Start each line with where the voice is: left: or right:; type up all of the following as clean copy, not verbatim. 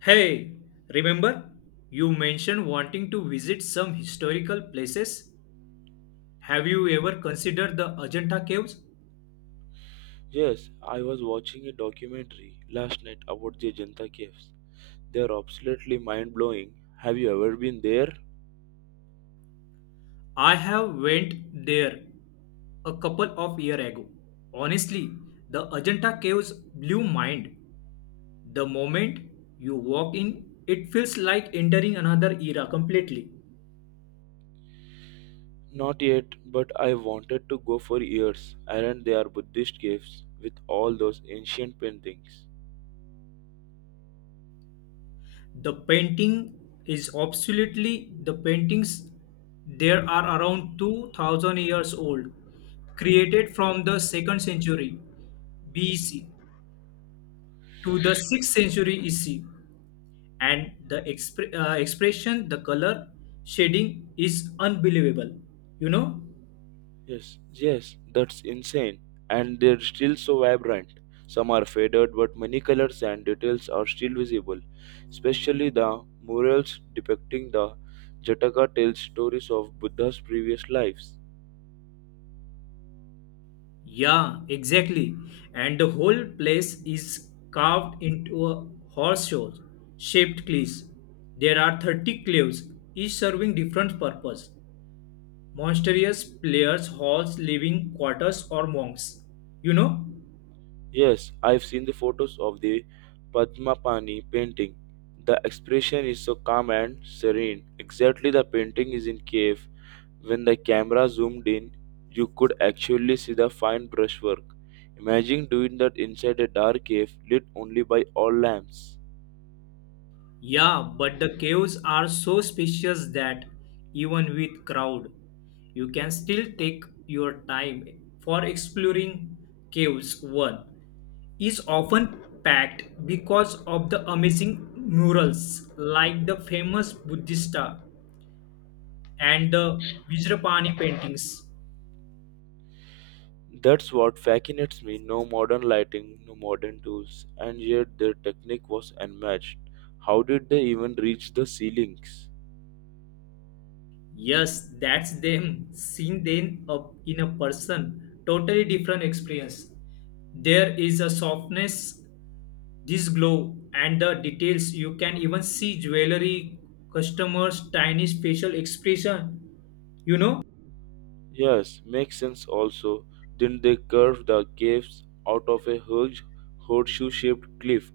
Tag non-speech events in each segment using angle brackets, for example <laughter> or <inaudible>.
left: Hey, remember you mentioned wanting to visit some historical places? Have you ever considered the Ajanta caves?
right: Yes, I was watching a documentary last night about the Ajanta caves. They are absolutely mind blowing. Have you ever been there?
left: I have went there a couple of year ago. Honestly, the Ajanta caves blew mind. The moment you walk in, it feels like entering another era completely.
right: Not yet, but I wanted to go for years. And they are Buddhist caves with all those ancient paintings.
left: The painting is absolutely the paintings there are around 2000 years old, created from the 2nd century BC to the 6th century EC, and the expression, the color shading is unbelievable you know
right: Yes, yes, that's insane. And they're still so vibrant. Some are faded, but many colors and details are still visible, especially the murals depicting the Jataka tales stories of Buddha's previous lives.
left: Yeah, exactly. And the whole place is carved into a horseshoe shaped cliffs. There are 30 cliffs, each serving different purpose. Monstrous players, halls, living quarters, or monks. You know?
right: Yes, I've seen the photos of the Padmapani painting. The expression is so calm and serene. Exactly the painting is in cave. When the camera zoomed in, you could actually see the fine brushwork. Imagine doing that inside a dark cave lit only by oil lamps.
left: Yeah, but the caves are so spacious that even with crowd, you can still take your time for exploring caves one is often packed because of the amazing murals like the famous Buddhista and the Vajrapani paintings.
right: That's what fascinates me. No modern lighting, no modern tools, and yet their technique was unmatched. How did they even reach the ceilings?
left: Yes, that's them. Seeing them up in a person, totally different experience. There is a softness, this glow, and the details. You can even see jewelry, customers' tiny facial expression you know
right: Yes, makes sense also. Didn't they carve the caves out of a huge horseshoe shaped cliff?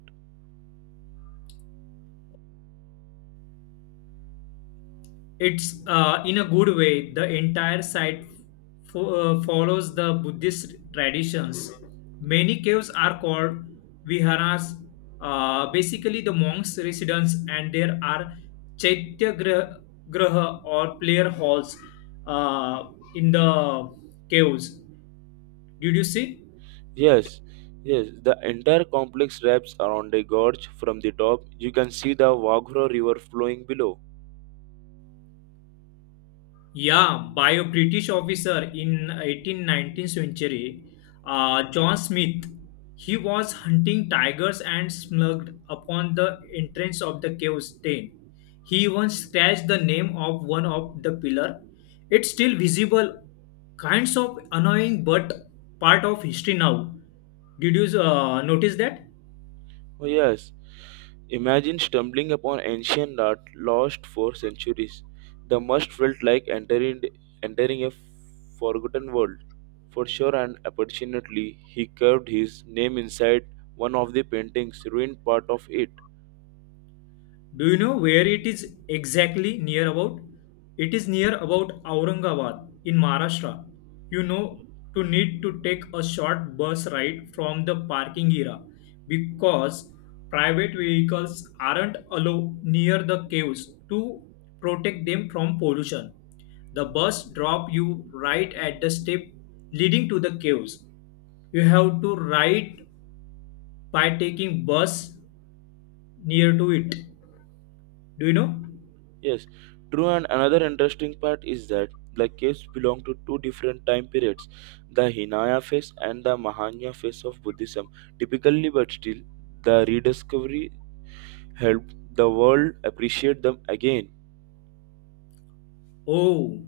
left: It's in a good way. The entire site follows the Buddhist traditions. Many caves are called viharas, basically the monks' residence, and there are chaitya grah- graha or player halls uh, in the caves. Did you see?
right: Yes, yes, the entire complex wraps around a gorge from the top. You can see the Waghra River flowing below.
left: Yeah, by a British officer in 18th-19th century, John Smith. He was hunting tigers and smuggled upon the entrance of the cave's den. He even scratched the name of one of the pillar. It's still visible, kinds of annoying, but part of history now. Did you notice that?
right: Oh, yes, imagine stumbling upon ancient art lost for centuries. The must felt like entering a forgotten world. For sure and opportunately, he carved his name inside one of the painting's ruined part of it.
left: Do you know where it is exactly near about? It is near about Aurangabad in Maharashtra. You know, to need to take a short bus ride from the parking area because private vehicles aren't allowed near the caves to protect them from pollution. The bus drop you right at the step leading to the caves. You have to ride by taking bus near to it. Do you know?
right: Yes, true. And another interesting part is that the caves belong to two different time periods, the Hinaya phase and the Mahayana phase of Buddhism. Typically, but still, the rediscovery helped the world appreciate them again.
left: Oh,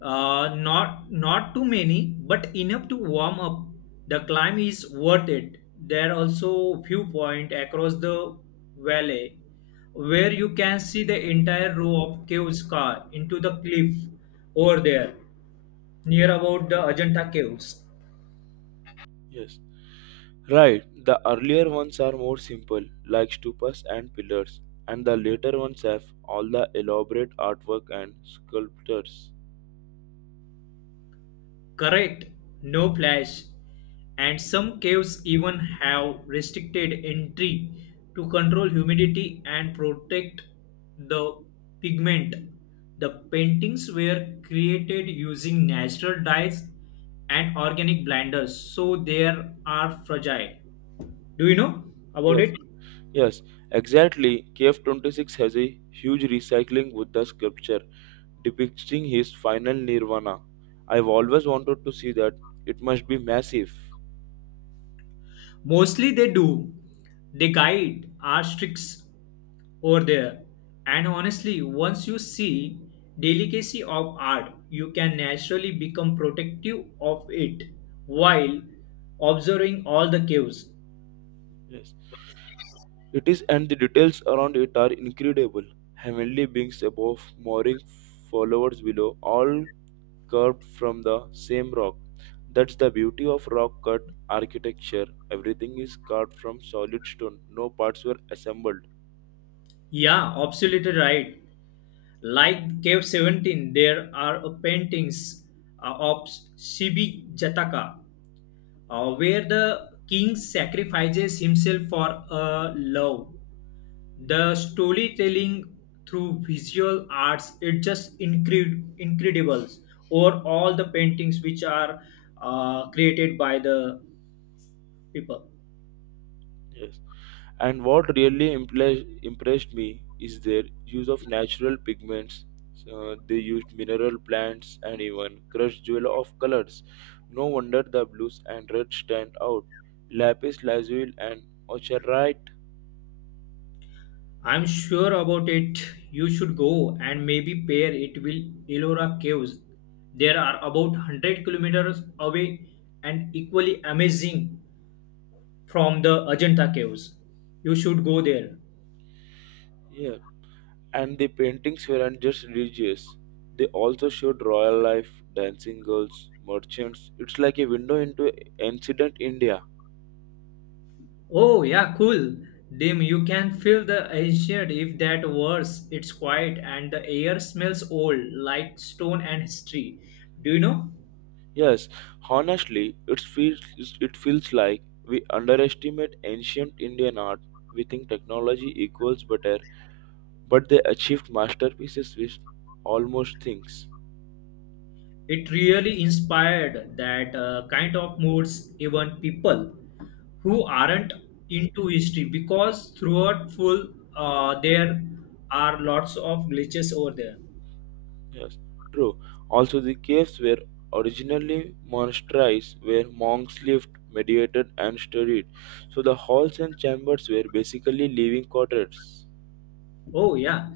left: uh, not too many, but enough to warm up. The climb is worth it. There are also viewpoint across the valley where you can see the entire row of caves car into the cliff over there near about the Ajanta caves.
right: Yes, right. The earlier ones are more simple, like stupas and pillars, and the later ones have all the elaborate artwork and sculptures.
left: Correct, no flash. And some caves even have restricted entry to control humidity and protect the pigment. The paintings were created using natural dyes and organic blenders, so they are fragile. Do you know about
right: Yes,
left: it?
right: yes, exactly. Cave 26 has a huge recycling Buddha sculpture depicting his final nirvana. I've always wanted to see that. It must be massive.
left: Mostly they do. They guide our tricks over there. And honestly, once you see delicacy of art, you can naturally become protective of it while observing all the caves.
right: Yes. It is, and the details around it are incredible. Heavenly beings above, mooring followers below, all carved from the same rock. That's the beauty of rock cut architecture. Everything is carved from solid stone, no parts were assembled.
left: Yeah, absolutely right. Like Cave 17, there are paintings of Shibi Jataka where the king sacrifices himself for a love. The storytelling through visual arts, it just incredible over all the paintings which are created by the people.
right: Yes. And what really impressed me is their use of natural pigments. So they used mineral plants and even crushed jewel of colors. No wonder the blues and reds stand out. Lapis lazuli and ochreite.
left: I'm sure about it. You should go and maybe pair it with Elora Caves. There are about 100 kilometers away and equally amazing from the Ajanta Caves. You should go there.
right: Yeah, and the paintings weren't just religious. They also showed royal life, dancing girls, merchants. It's like a window into ancient India.
left: Oh, yeah, cool. Dim, you can feel the ancient, if that worse. It's quiet and the air smells old, like stone and history. Do you know?
right: Yes, honestly, it feels like we underestimate ancient Indian art. We think technology equals better, but they achieved masterpieces with almost things.
left: It really inspired that kind of moods, even people who aren't into history, because throughout full, there are lots of glitches over there.
right: Yes, true. Also, the caves were originally monasteries where monks lived, meditated, and studied. So the halls and chambers were basically living quarters.
left: Oh, yeah.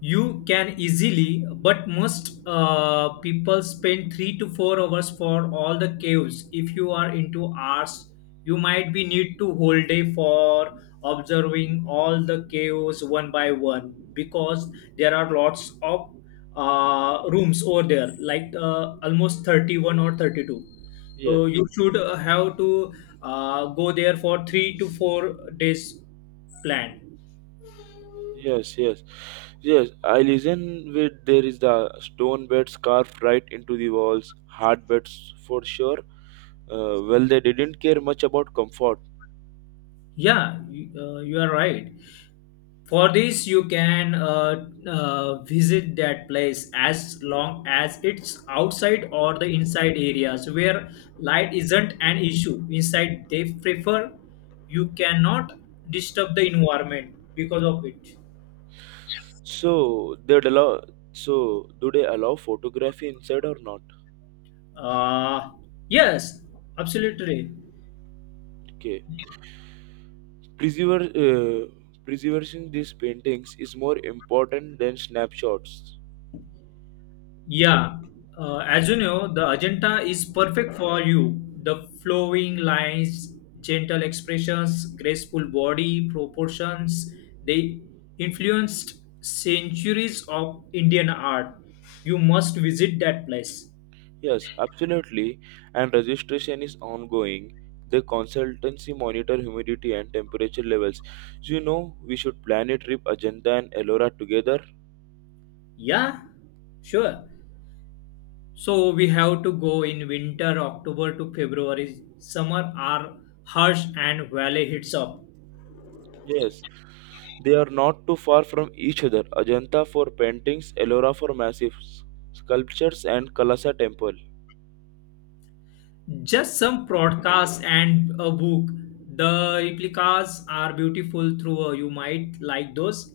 left: You can easily, but most people spend 3 to 4 hours for all the caves. If you are into arts, you might be need to whole day for observing all the caves one by one because there are lots of rooms over there, like almost 31 or 32.
right: Yes.
left: So you should have to go there for 3 to 4 days plan.
right: Yes, yes, yes. I listen with there is the stone beds carved right into the walls, hard beds for sure. Well, they didn't care much about comfort,
left: Yeah, you are right. For this, you can visit that place as long as it's outside or the inside areas where light isn't an issue. Inside, they prefer you cannot disturb the environment because of it.
right: so they'd allow. So do they allow photography inside or not?
left: Uh, yes, absolutely.
right: Okay, preserver, uh, preserving these paintings is more important than snapshots.
left: Yeah, as you know, the Ajanta is perfect for you. The flowing lines, gentle expressions, graceful body proportions, they influenced centuries of Indian art. You must visit that place.
right: Yes, absolutely. And registration is ongoing. The consultancy monitor humidity and temperature levels. You know, we should plan a trip Ajanta and Ellora together.
left: Yeah, sure. So we have to go in winter, October to February. Summer are harsh and valley heats up.
right: Yes, they are not too far from each other. Ajanta for paintings, Ellora for massive sculptures, and Kalasa temple.
left: Just some broadcasts and a book. The replicas are beautiful through. You might like those.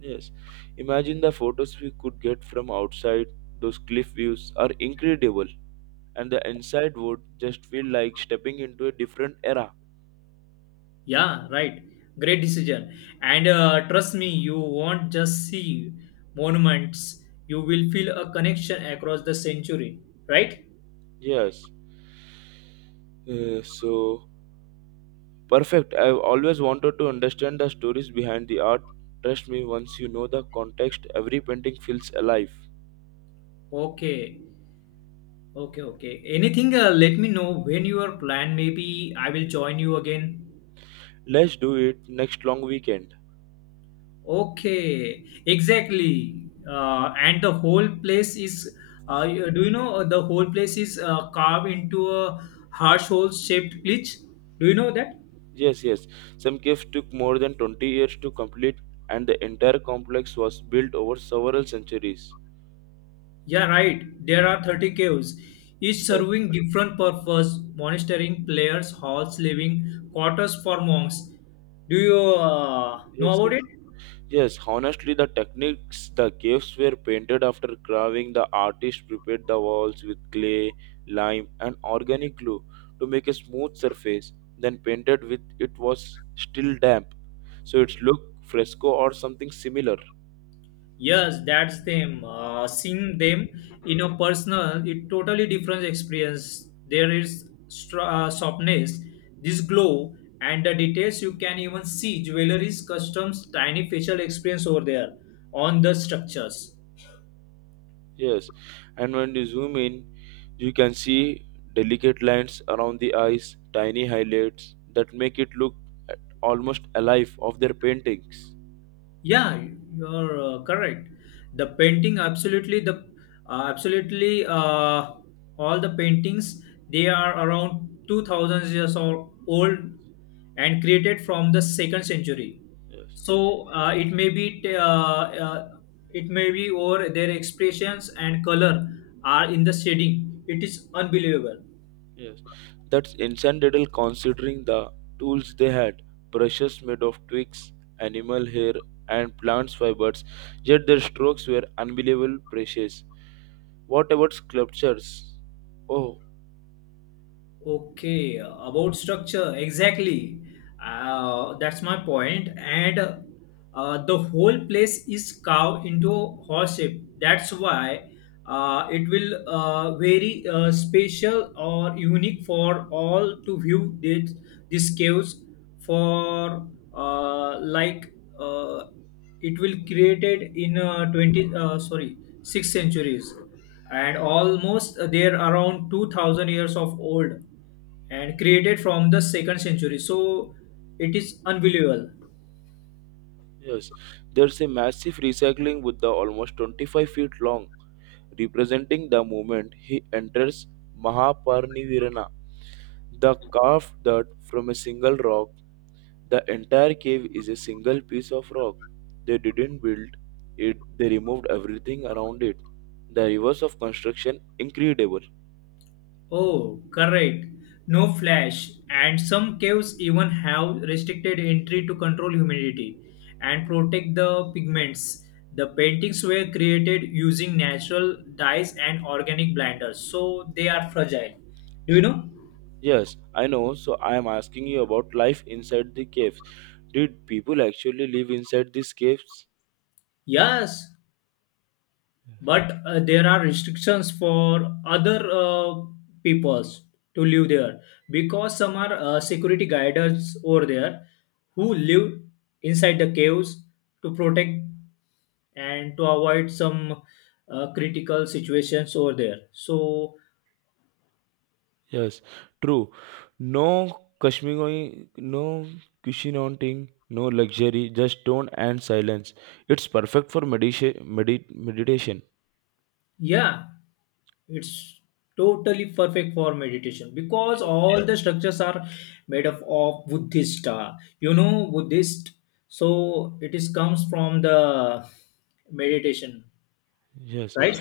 right: Yes, imagine the photos we could get from outside. Those cliff views are incredible, and the inside would just feel like stepping into a different era.
left: Yeah, right. Great decision. And trust me, you won't just see monuments. You will feel a connection across the century. Right?
right: Yes. So perfect. I've always wanted to understand the stories behind the art. Trust me, once you know the context, every painting feels alive.
left: Okay. Okay. Okay. Anything? Let me know when your plan. Maybe I will join you again.
right: Let's do it next long weekend.
left: Okay, exactly. And the whole place is, do you know the whole place is carved into a heart-shaped glitch? Do you know that?
right: Yes, yes. Some caves took more than 20 years to complete, and the entire complex was built over several centuries.
left: Yeah, right. There are 30 caves, each
right: Yes,
left: serving different purpose, monitoring players, halls, living quarters for monks. Do you know
right: yes, yes.
left: about it?
right: Yes, honestly, the techniques, the caves were painted after carving. The artist prepared the walls with clay, lime, and organic glue to make a smooth surface, then painted with it was still damp. So it's look fresco or something similar.
left: Yes, that's them. Seeing them in a personal, it totally different experience. There is softness, this glow, and the details you can even see jewelries, customs, tiny facial experience over there on the structures.
right: Yes, and when you zoom in, you can see delicate lines around the eyes, tiny highlights that make it look almost alive of their paintings.
left: Yeah, you're correct. The painting, absolutely, the absolutely all the paintings they are around 2000 years or old and created from the second century.
right: Yes.
left: So it may be or their expressions and color are in the shading. It is unbelievable.
right: Yes, that's incredible considering the tools they had brushes made of twigs, animal hair, and plant fibers, yet their strokes were unbelievable precious. What about sculptures? Oh,
left: Okay, about structure, exactly. That's my point. And the whole place is carved into horse shape. That's why it will very special or unique for all to view this caves for like uh, it will created in 20 sorry 6 centuries and almost they're around 2000 years of old and created from the second century so it is unbelievable.
right: yes, there's a massive recycling Buddha almost 25 feet long, representing the moment he enters Mahaparinivirana, the carved dirt from a single rock. The entire cave is a single piece of rock. They didn't build it, they removed everything around it. The reverse of construction, incredible.
left: Oh, correct, no flash. And some caves even have restricted entry to control humidity and protect the pigments. The paintings were created using natural dyes and organic blenders, so they are fragile. Do you know?
right: Yes, I know, so I am asking you about life inside the caves. Did people actually live inside these caves?
left: Yes, but there are restrictions for other peoples to live there because some are security guards over there who live inside the caves to protect and to avoid some critical situations over there. So,
right: Yes, true. No Kashmiri, no cushioning, no luxury, just stone and silence. It's perfect for meditation.
left: yeah, it's totally perfect for meditation because
right: Yes,
left: all, yeah, the structures are made up of Buddhist. You know, Buddhist. So it is comes from the meditation,
right: yes.
left: right?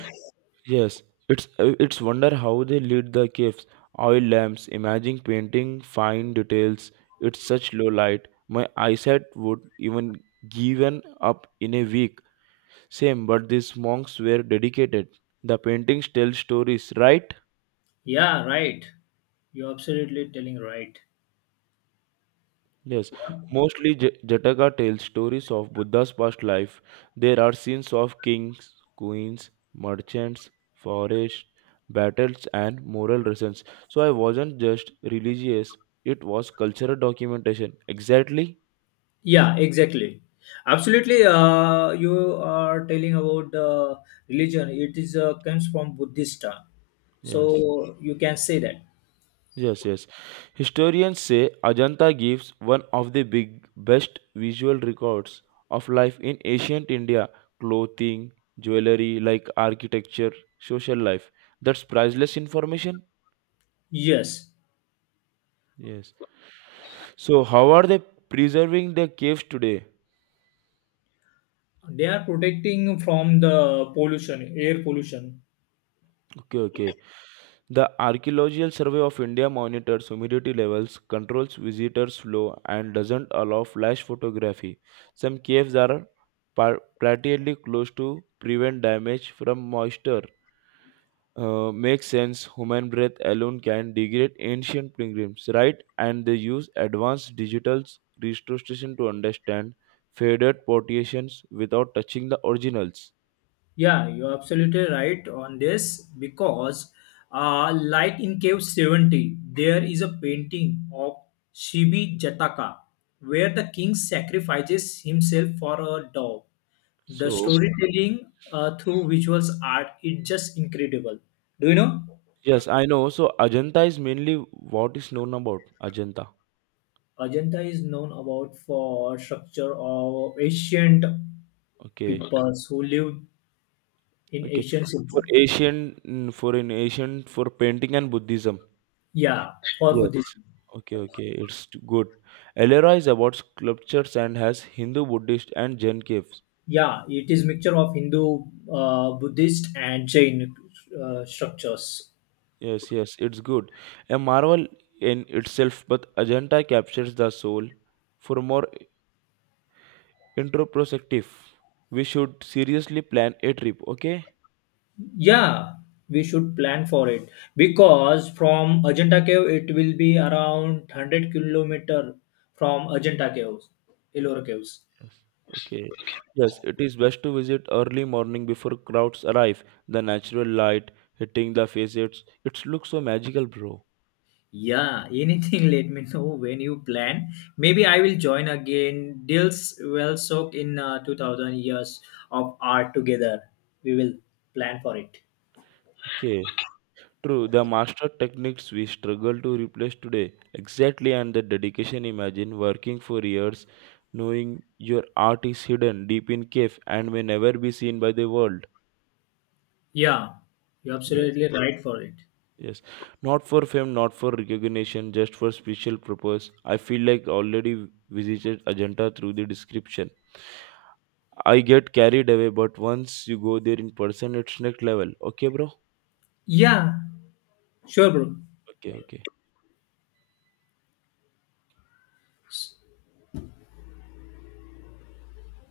right: Yes, it's wonder how they lit the caves. Oil lamps, imagine painting fine details. It's such low light. My eyesight would even given up in a week. Same, but these monks were dedicated. The paintings tell stories, right?
left: Yeah, right. You're absolutely telling right.
right: Yes, mostly Jataka tells stories of Buddha's past life. There are scenes of kings, queens, merchants, forests, battles, and moral lessons. So I wasn't just religious, it was cultural documentation. Exactly?
left: Yeah, exactly. Absolutely. You are telling about religion. It is comes from Buddhist.
right: Yes.
left: So you can say that.
right: Yes, yes. Historians say Ajanta gives one of the big best visual records of life in ancient India, clothing, jewelry, like architecture, social life. That's priceless information.
left: Yes.
right: Yes. So how are they preserving the caves today?
left: They are protecting from the pollution, air pollution.
right: Okay, okay. The Archaeological Survey of India monitors humidity levels, controls visitors' flow, and doesn't allow flash photography. Some caves are partially closed to prevent damage from moisture. Makes sense. Human breath alone can degrade ancient pilgrims, right? And they use advanced digital restoration to understand faded portions without touching the originals.
left: Yeah, you're absolutely right on this because light in cave 70, there is a painting of Shibi Jataka where the king sacrifices himself for a dove. The
right: So
left: storytelling through visuals art is just incredible. Do you know?
right: yes, I know. So Ajanta is mainly what is known about Ajanta.
left: Ajanta is known about for structure of ancient
right: Okay,
left: peoples who lived in
right: okay.
left: ancient
right: For
left: cities.
right: Asian, mm, for in Asian, for painting and Buddhism.
left: Yeah, for
right: Yes.
left: Buddhism.
right: Okay, okay. It's good. Ellora is about sculptures and has Hindu, Buddhist, and Jain caves.
left: Yeah, it is mixture of Hindu, Buddhist, and Jain structures.
right: Yes, yes. It's good. A marvel in itself, but Ajanta captures the soul. For more introspective, we should seriously plan a trip. Okay.
left: Yeah, we should plan for it because from Ajanta Cave it will be around 100 kilometer from Ajanta Caves, Ellora Caves.
right: Yes. Okay. Yes, it is best to visit early morning before crowds arrive. The natural light hitting the facets, it looks so magical, bro.
left: Yeah, anything. <laughs> Let me know when you plan. Maybe I will join again. Deals will soak in 2000 years of art together. We will plan for it.
right: Okay. True, the master techniques we struggle to replace today. Exactly, and the dedication imagine working for years, knowing your art is hidden deep in cave and may never be seen by the world.
left: Yeah, you're
right: Yes,
left: absolutely right for it.
right: yes. Not for fame, not for recognition, just for special purpose. I feel like already visited Ajanta through the description. I get carried away, but once you go there in person, it's next level. Okay, bro?
left: Yeah, sure, bro.
right: Okay, okay.